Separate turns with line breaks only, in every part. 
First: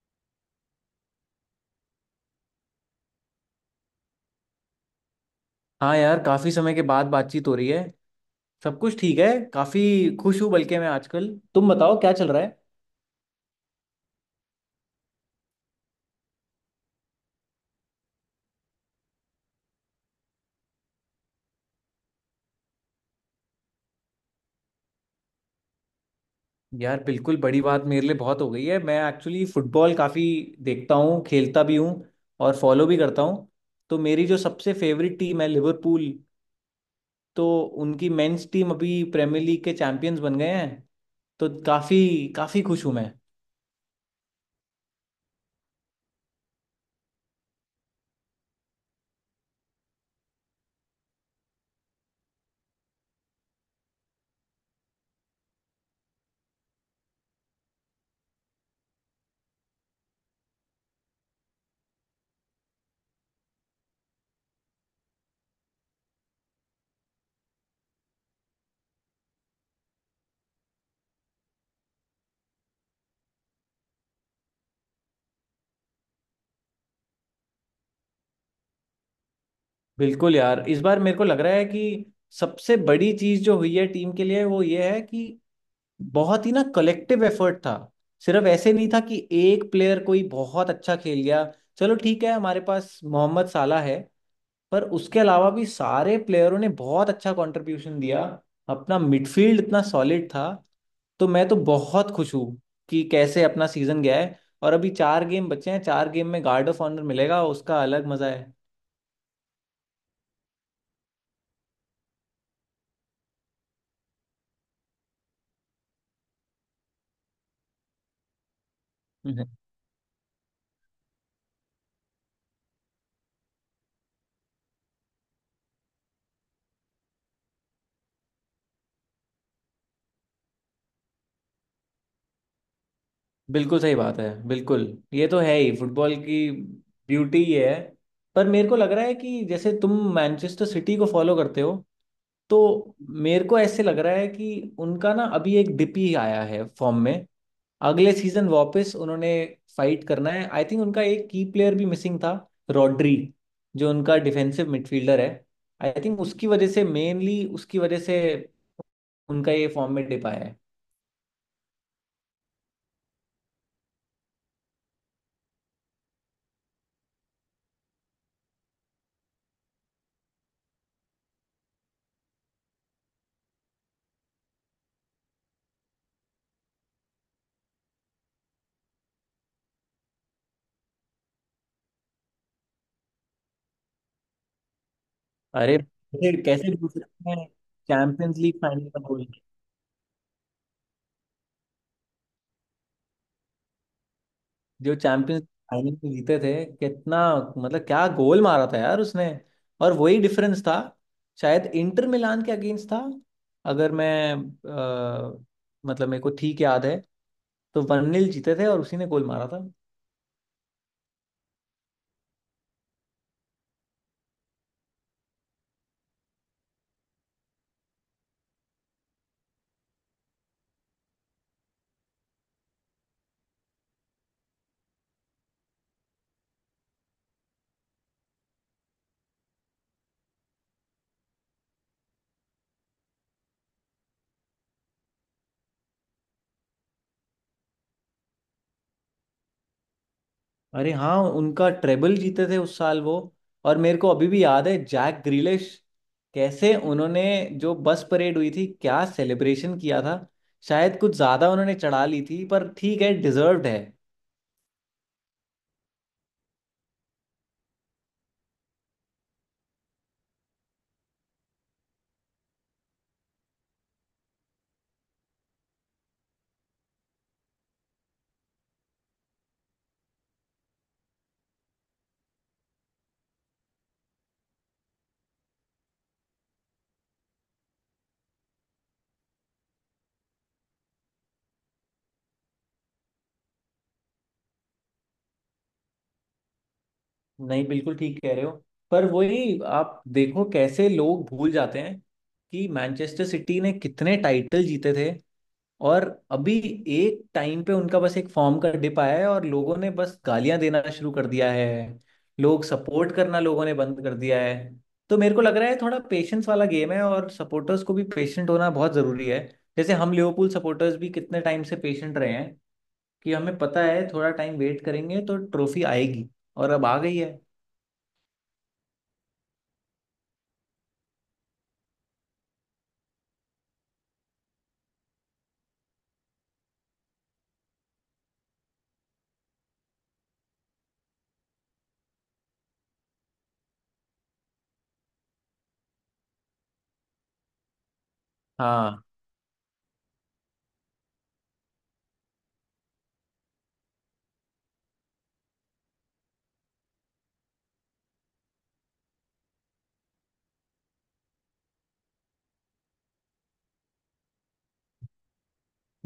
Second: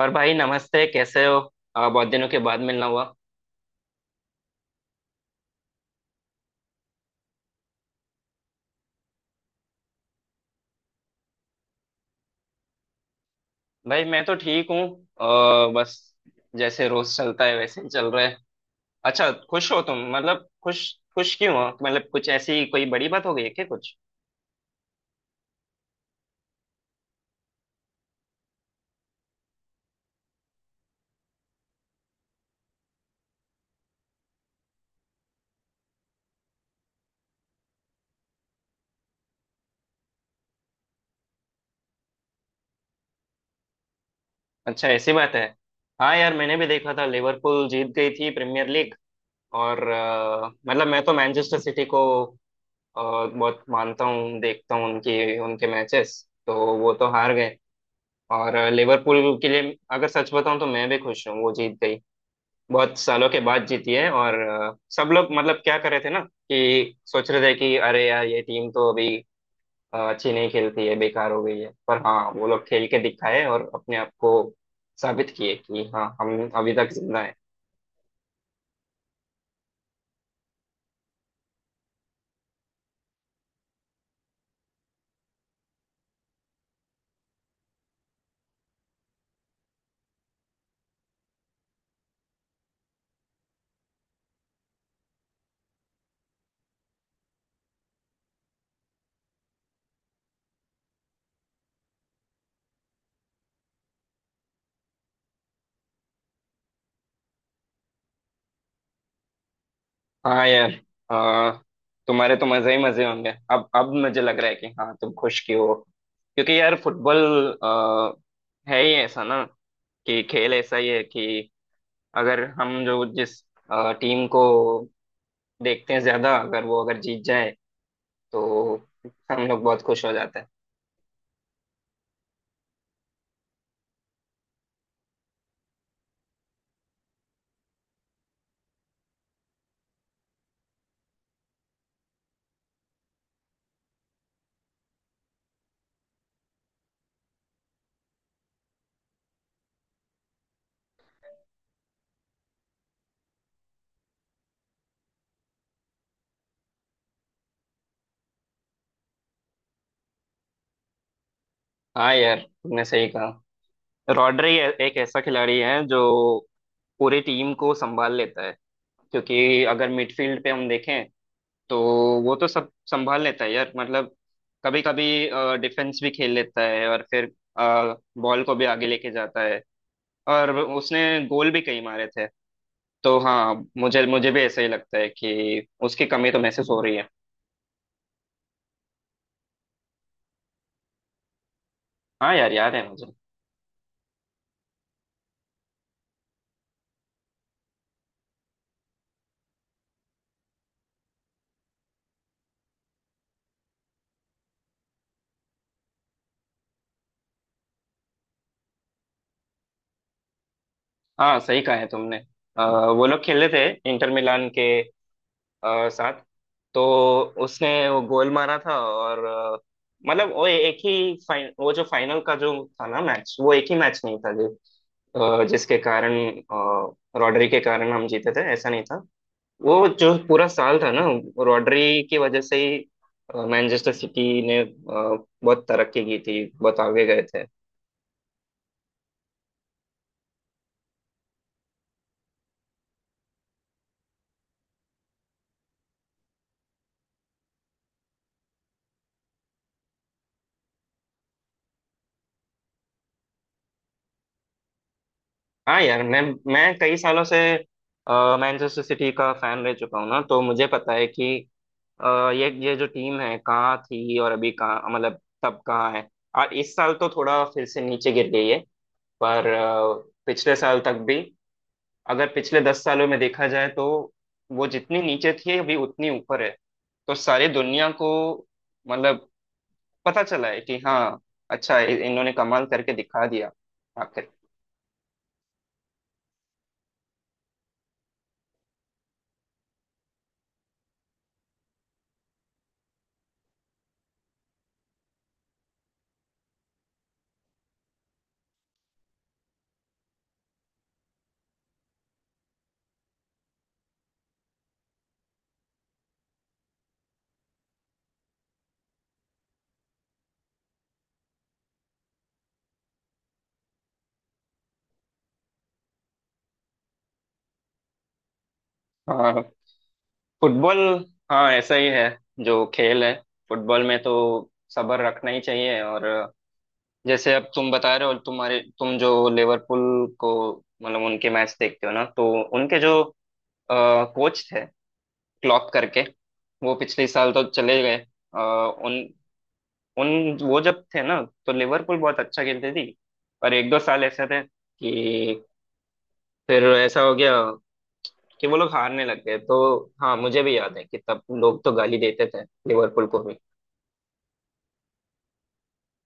और भाई, नमस्ते। कैसे हो? बहुत दिनों के बाद मिलना हुआ।
हाँ यार, काफी समय के बाद बातचीत हो रही है। सब कुछ ठीक है। काफी खुश हूँ, बल्कि मैं आजकल। तुम बताओ क्या चल रहा है।
भाई, मैं तो ठीक हूँ। बस जैसे रोज चलता है वैसे ही चल रहा है। अच्छा, खुश हो तुम? मतलब खुश? खुश क्यों हो? मतलब कुछ ऐसी कोई बड़ी बात हो गई है क्या कुछ?
यार बिल्कुल, बड़ी बात मेरे लिए बहुत हो गई है। मैं एक्चुअली फुटबॉल काफी देखता हूँ, खेलता भी हूँ और फॉलो भी करता हूँ। तो मेरी जो सबसे फेवरेट टीम है लिवरपूल, तो उनकी मेंस टीम अभी प्रीमियर लीग के चैंपियंस बन गए हैं। तो काफी काफी खुश हूँ मैं।
अच्छा, ऐसी बात है। हाँ यार, मैंने भी देखा था, लिवरपूल जीत गई थी प्रीमियर लीग। और मतलब मैं तो मैनचेस्टर सिटी को बहुत मानता हूँ, देखता हूँ उनकी उनके मैचेस, तो वो तो हार गए। और लिवरपूल के लिए अगर सच बताऊं तो मैं भी खुश हूँ वो जीत गई। बहुत सालों के बाद जीती है। और सब लोग, मतलब क्या कर रहे थे ना, कि सोच रहे थे कि अरे यार ये टीम तो अभी अच्छी नहीं खेलती है, बेकार हो गई है। पर हाँ, वो लोग खेल के दिखाए और अपने आप को साबित किए कि हाँ, हम अभी तक जिंदा है।
बिल्कुल यार, इस बार मेरे को लग रहा है कि सबसे बड़ी चीज जो हुई है टीम के लिए वो ये है कि बहुत ही ना कलेक्टिव एफर्ट था। सिर्फ ऐसे नहीं था कि एक प्लेयर कोई बहुत अच्छा खेल गया। चलो ठीक है, हमारे पास मोहम्मद साला है, पर उसके अलावा भी सारे प्लेयरों ने बहुत अच्छा कंट्रीब्यूशन दिया। अपना मिडफील्ड इतना सॉलिड था। तो मैं तो बहुत खुश हूँ कि कैसे अपना सीजन गया है। और अभी चार गेम बचे हैं, चार गेम में गार्ड ऑफ ऑनर मिलेगा, उसका अलग मजा है।
हाँ यार। अ, तुम्हारे तो मजे ही मजे होंगे। अब मुझे लग रहा है कि हाँ, तुम खुश की हो। क्योंकि यार फुटबॉल है ही ऐसा ना, कि खेल ऐसा ही है कि अगर हम जो जिस टीम को देखते हैं ज्यादा, अगर वो अगर जीत जाए तो हम लोग बहुत खुश हो जाते हैं।
बिल्कुल सही बात है, बिल्कुल। ये तो है ही, फुटबॉल की ब्यूटी ये है। पर मेरे को लग रहा है कि जैसे तुम मैनचेस्टर सिटी को फॉलो करते हो, तो मेरे को ऐसे लग रहा है कि उनका ना अभी एक डिप ही आया है फॉर्म में। अगले सीजन वापस उन्होंने फाइट करना है। आई थिंक उनका एक की प्लेयर भी मिसिंग था, रॉड्री, जो उनका डिफेंसिव मिडफील्डर है। आई थिंक उसकी वजह से मेनली, उसकी वजह से उनका ये फॉर्म में डिप आया है।
हाँ यार, तुमने सही कहा। रॉड्री एक ऐसा खिलाड़ी है जो पूरी टीम को संभाल लेता है। क्योंकि अगर मिडफील्ड पे हम देखें तो वो तो सब संभाल लेता है यार। मतलब कभी कभी डिफेंस भी खेल लेता है, और फिर बॉल को भी आगे लेके जाता है। और उसने गोल भी कई मारे थे। तो हाँ, मुझे मुझे भी ऐसा ही लगता है कि
अरे
उसकी कमी तो
फिर
महसूस
कैसे
हो
भूल
रही है।
सकते हैं चैंपियंस लीग फाइनल का गोल।
हाँ यार, याद है मुझे।
जो चैंपियंस फाइनल में जीते थे, कितना मतलब क्या गोल मारा था यार उसने। और वही डिफरेंस था। शायद इंटर मिलान के अगेंस्ट था। अगर मैं अ, मतलब मेरे को ठीक याद है, तो वन जीते थे और उसी ने गोल मारा था।
हाँ, सही कहा है तुमने। अ, वो लोग खेले थे इंटर मिलान के साथ। तो उसने वो गोल मारा था। और मतलब वो जो फाइनल का जो था ना मैच, वो एक ही मैच नहीं था जो जिसके कारण, अ, रॉड्री के कारण हम जीते थे ऐसा नहीं था। वो जो पूरा साल था ना, रॉड्री की वजह से ही मैनचेस्टर सिटी ने बहुत तरक्की की थी, बहुत आगे गए थे।
अरे हाँ, उनका ट्रेबल जीते थे उस साल वो। और मेरे को अभी भी याद है जैक ग्रिलिश, कैसे उन्होंने, जो बस परेड हुई थी, क्या सेलिब्रेशन किया था। शायद कुछ ज्यादा उन्होंने चढ़ा ली थी, पर ठीक है, डिजर्व्ड है।
हाँ यार। मैं कई सालों से मैनचेस्टर सिटी का फैन रह चुका हूँ ना, तो मुझे पता है कि अ, ये जो टीम है कहाँ थी, और अभी कहाँ, मतलब तब कहाँ है। और इस साल तो थोड़ा फिर से नीचे गिर गई है। पर पिछले साल तक भी, अगर पिछले 10 सालों में देखा जाए, तो वो जितनी नीचे थी अभी उतनी ऊपर है। तो सारी दुनिया को, मतलब, पता चला है कि हाँ, अच्छा, इन्होंने कमाल करके दिखा दिया आखिर।
नहीं, बिल्कुल ठीक कह रहे हो। पर वही, आप देखो कैसे लोग भूल जाते हैं कि मैनचेस्टर सिटी ने कितने टाइटल जीते थे। और अभी एक टाइम पे उनका बस एक फॉर्म का डिप आया है और लोगों ने बस गालियां देना शुरू कर दिया है। लोग सपोर्ट करना, लोगों ने बंद कर दिया है। तो मेरे को लग रहा है थोड़ा पेशेंस वाला गेम है और सपोर्टर्स को भी पेशेंट होना बहुत ज़रूरी है। जैसे हम लिवरपूल सपोर्टर्स भी कितने टाइम से पेशेंट रहे हैं कि हमें पता है थोड़ा टाइम वेट करेंगे तो ट्रॉफी आएगी, और अब आ गई है।
हाँ, फुटबॉल। हाँ, ऐसा ही है। जो खेल है फुटबॉल में, तो सब्र रखना ही चाहिए। और जैसे अब तुम बता रहे हो, तुम जो लिवरपूल को, मतलब उनके मैच देखते हो ना, तो उनके जो कोच थे, क्लॉप करके, वो पिछले साल तो चले गए। अ,
हाँ
उन उन वो जब थे ना, तो लिवरपूल बहुत अच्छा खेलते थी। पर एक दो साल ऐसे थे कि फिर ऐसा हो गया कि वो लोग हारने लग गए। तो हाँ, मुझे भी याद है कि तब लोग तो गाली देते थे लिवरपूल को।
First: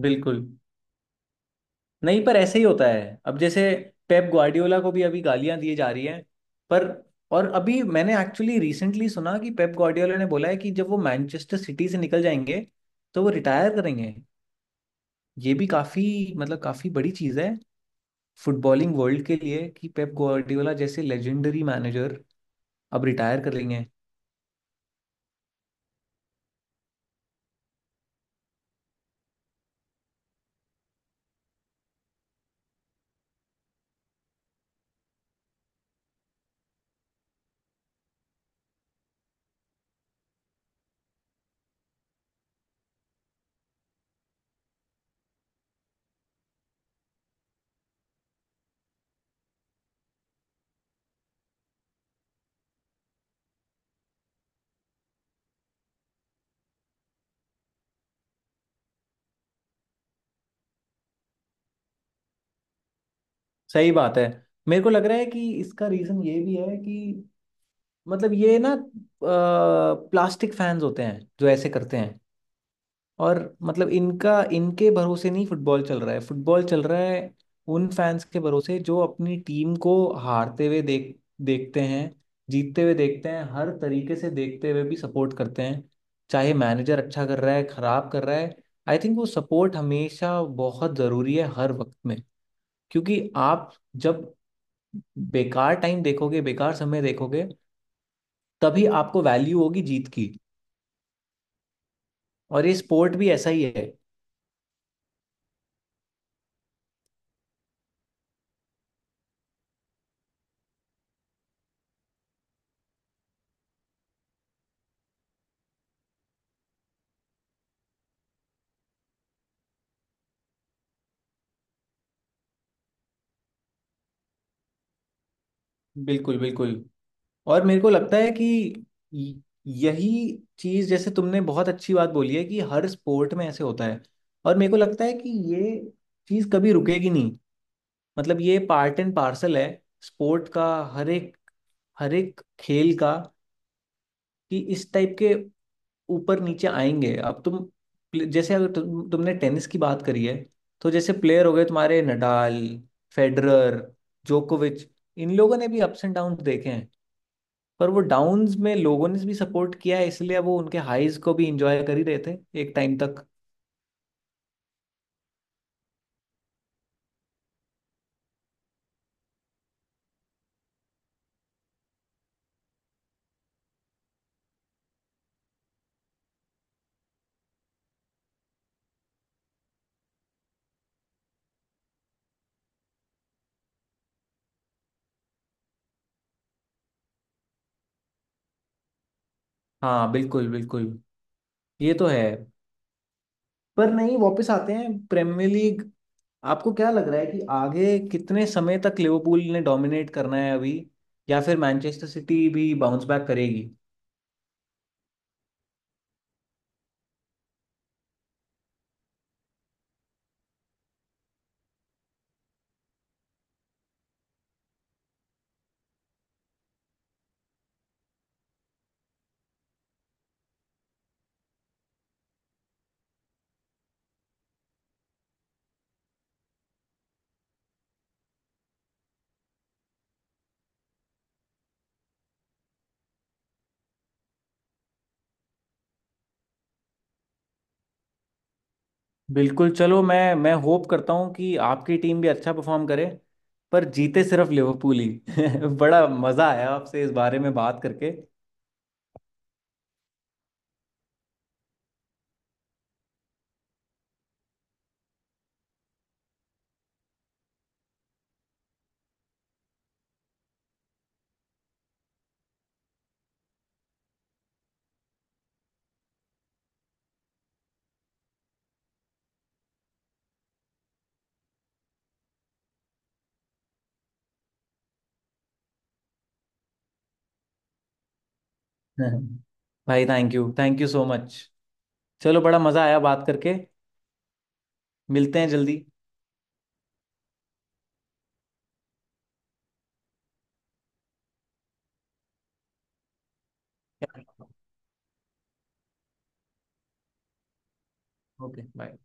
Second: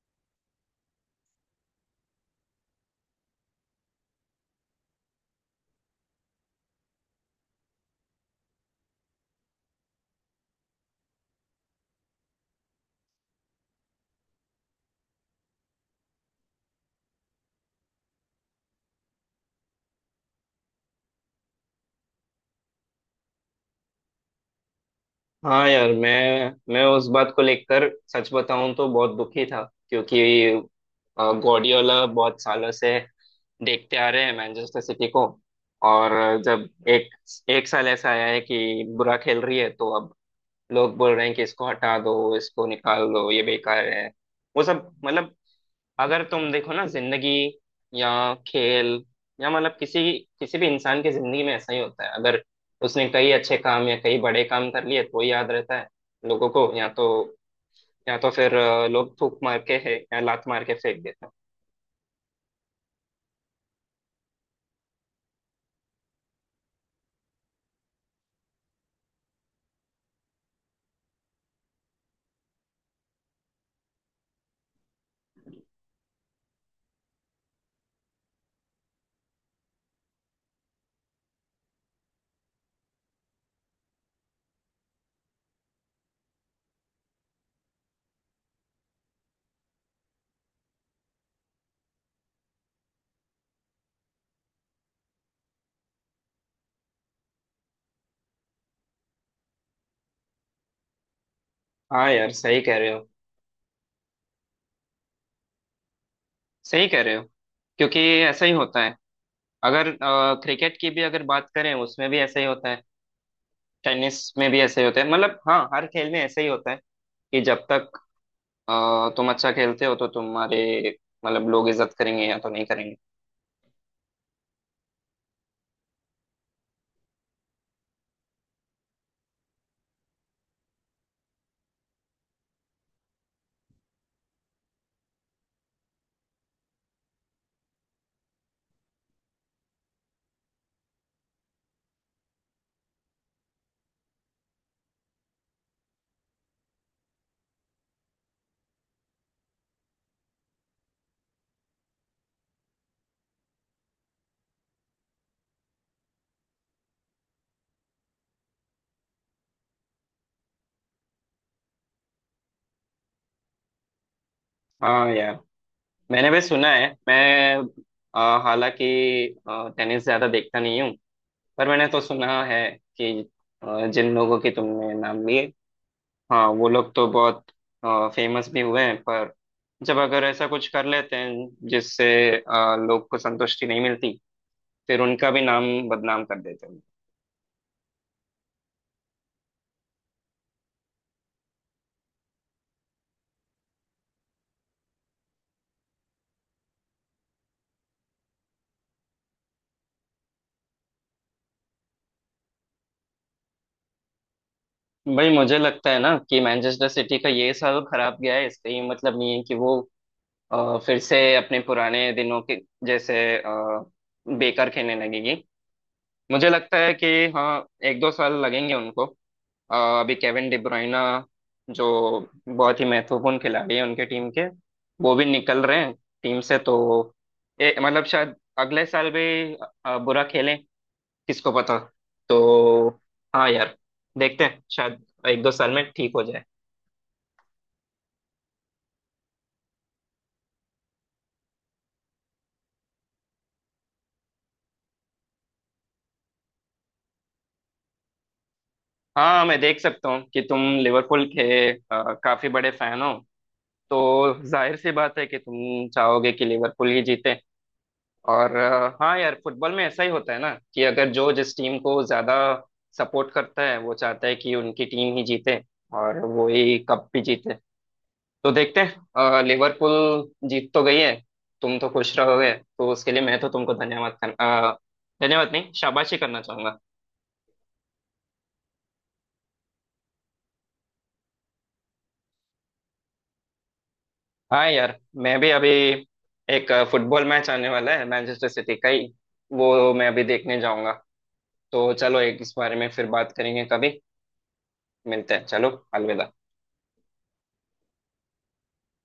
बिल्कुल। नहीं, पर ऐसे ही होता है। अब जैसे पेप ग्वार्डियोला को भी अभी गालियां दी जा रही हैं। पर और अभी मैंने एक्चुअली रिसेंटली सुना कि पेप ग्वार्डियोला ने बोला है कि जब वो मैनचेस्टर सिटी से निकल जाएंगे तो वो रिटायर करेंगे। ये भी काफी मतलब, काफी बड़ी चीज है फुटबॉलिंग वर्ल्ड के लिए, कि पेप ग्वार्डियोला जैसे लेजेंडरी मैनेजर अब रिटायर कर लेंगे।
हाँ यार। मैं उस बात को लेकर, सच बताऊं तो, बहुत दुखी था। क्योंकि गॉर्डियोला बहुत सालों से देखते आ रहे हैं मैनचेस्टर सिटी को। और जब एक एक साल ऐसा आया है कि बुरा खेल रही है, तो अब लोग बोल रहे हैं कि इसको हटा दो, इसको निकाल दो, ये बेकार है। वो सब, मतलब, अगर तुम देखो ना, जिंदगी या खेल, या मतलब किसी किसी भी इंसान की जिंदगी में ऐसा ही होता है। अगर उसने कई अच्छे काम या कई बड़े काम कर लिए, तो ही याद रहता है लोगों को। या तो फिर लोग थूक मार के है, या लात मार के फेंक देते हैं।
सही बात है। मेरे को लग रहा है कि इसका रीजन ये भी है कि, मतलब ये ना, प्लास्टिक फैंस होते हैं जो ऐसे करते हैं। और मतलब इनका इनके भरोसे नहीं, फुटबॉल चल रहा है। फुटबॉल चल रहा है उन फैंस के भरोसे जो अपनी टीम को हारते हुए देखते हैं, जीतते हुए देखते हैं, हर तरीके से देखते हुए भी सपोर्ट करते हैं। चाहे मैनेजर अच्छा कर रहा है खराब कर रहा है, आई थिंक वो सपोर्ट हमेशा बहुत ज़रूरी है, हर वक्त में। क्योंकि आप जब बेकार टाइम देखोगे, बेकार समय देखोगे, तभी आपको वैल्यू होगी जीत की।
हाँ यार, सही
और ये
कह रहे हो।
स्पोर्ट भी ऐसा ही है।
सही कह रहे हो। क्योंकि ऐसा ही होता है। अगर क्रिकेट की भी अगर बात करें, उसमें भी ऐसा ही होता है। टेनिस में भी ऐसा ही होता है। मतलब हाँ, हर खेल में ऐसा ही होता है। कि जब तक तुम अच्छा खेलते हो, तो तुम्हारे, मतलब, लोग इज्जत करेंगे, या तो नहीं करेंगे।
बिल्कुल बिल्कुल। और मेरे को लगता है कि यही चीज, जैसे तुमने बहुत अच्छी बात बोली है कि हर स्पोर्ट में ऐसे होता है। और मेरे को लगता है कि ये चीज कभी रुकेगी नहीं। मतलब ये पार्ट एंड पार्सल है स्पोर्ट का, हर एक हर एक खेल का, कि इस टाइप के ऊपर नीचे आएंगे। अब तुम जैसे, अगर तुमने टेनिस की बात करी है, तो जैसे प्लेयर हो गए तुम्हारे नडाल, फेडरर, जोकोविच। इन लोगों ने भी अप्स एंड डाउन देखे हैं। पर वो डाउन्स में लोगों ने भी सपोर्ट किया है, इसलिए वो उनके हाईज को भी इंजॉय कर ही रहे थे, एक टाइम तक।
हाँ यार, मैंने भी सुना है। मैं हालांकि टेनिस ज्यादा देखता नहीं हूँ, पर मैंने तो सुना है कि जिन लोगों के तुमने नाम लिए, हाँ वो लोग तो बहुत फेमस भी हुए हैं। पर जब अगर ऐसा कुछ कर लेते हैं जिससे लोग को संतुष्टि नहीं मिलती, फिर उनका भी नाम बदनाम कर देते हैं।
हाँ बिल्कुल बिल्कुल। ये तो है। पर नहीं, वापस आते हैं प्रीमियर लीग। आपको क्या लग रहा है कि आगे कितने समय तक लिवरपूल ने डोमिनेट करना है अभी, या फिर मैनचेस्टर सिटी भी बाउंस बैक करेगी?
भाई, मुझे लगता है ना कि मैनचेस्टर सिटी का ये साल खराब गया है। इसका ये मतलब नहीं है कि वो फिर से अपने पुराने दिनों के जैसे बेकार खेलने लगेगी। मुझे लगता है कि हाँ, एक दो साल लगेंगे उनको। अभी केविन डिब्रोइना जो बहुत ही महत्वपूर्ण खिलाड़ी है उनके टीम के, वो भी निकल रहे हैं टीम से। तो मतलब शायद अगले साल भी बुरा खेलें, किसको पता। तो हाँ यार, देखते हैं, शायद एक दो साल में ठीक हो जाए।
बिल्कुल। चलो, मैं होप करता हूँ कि आपकी टीम भी अच्छा परफॉर्म करे, पर जीते सिर्फ लिवरपूल ही। बड़ा मज़ा आया आपसे इस बारे में बात करके।
हाँ, मैं देख सकता हूँ कि तुम लिवरपूल के काफी बड़े फैन हो, तो जाहिर सी बात है कि तुम चाहोगे कि लिवरपूल ही जीते। और हाँ यार, फुटबॉल में ऐसा ही होता है ना, कि अगर जो जिस टीम को ज्यादा सपोर्ट करता है, वो चाहता है कि उनकी टीम ही जीते, और वो ही कप भी जीते। तो देखते हैं, लिवरपूल जीत तो गई है, तुम तो खुश रहोगे। तो उसके लिए मैं तो तुमको धन्यवाद नहीं, शाबाशी करना चाहूंगा।
भाई थैंक यू सो मच। चलो, बड़ा मजा आया बात करके।
हाँ यार, मैं
मिलते हैं
भी अभी,
जल्दी।
एक फुटबॉल मैच आने वाला है मैनचेस्टर सिटी का ही, वो मैं अभी देखने जाऊंगा। तो चलो, एक इस बारे में फिर बात करेंगे कभी। मिलते हैं, चलो। अलविदा।
Okay bye.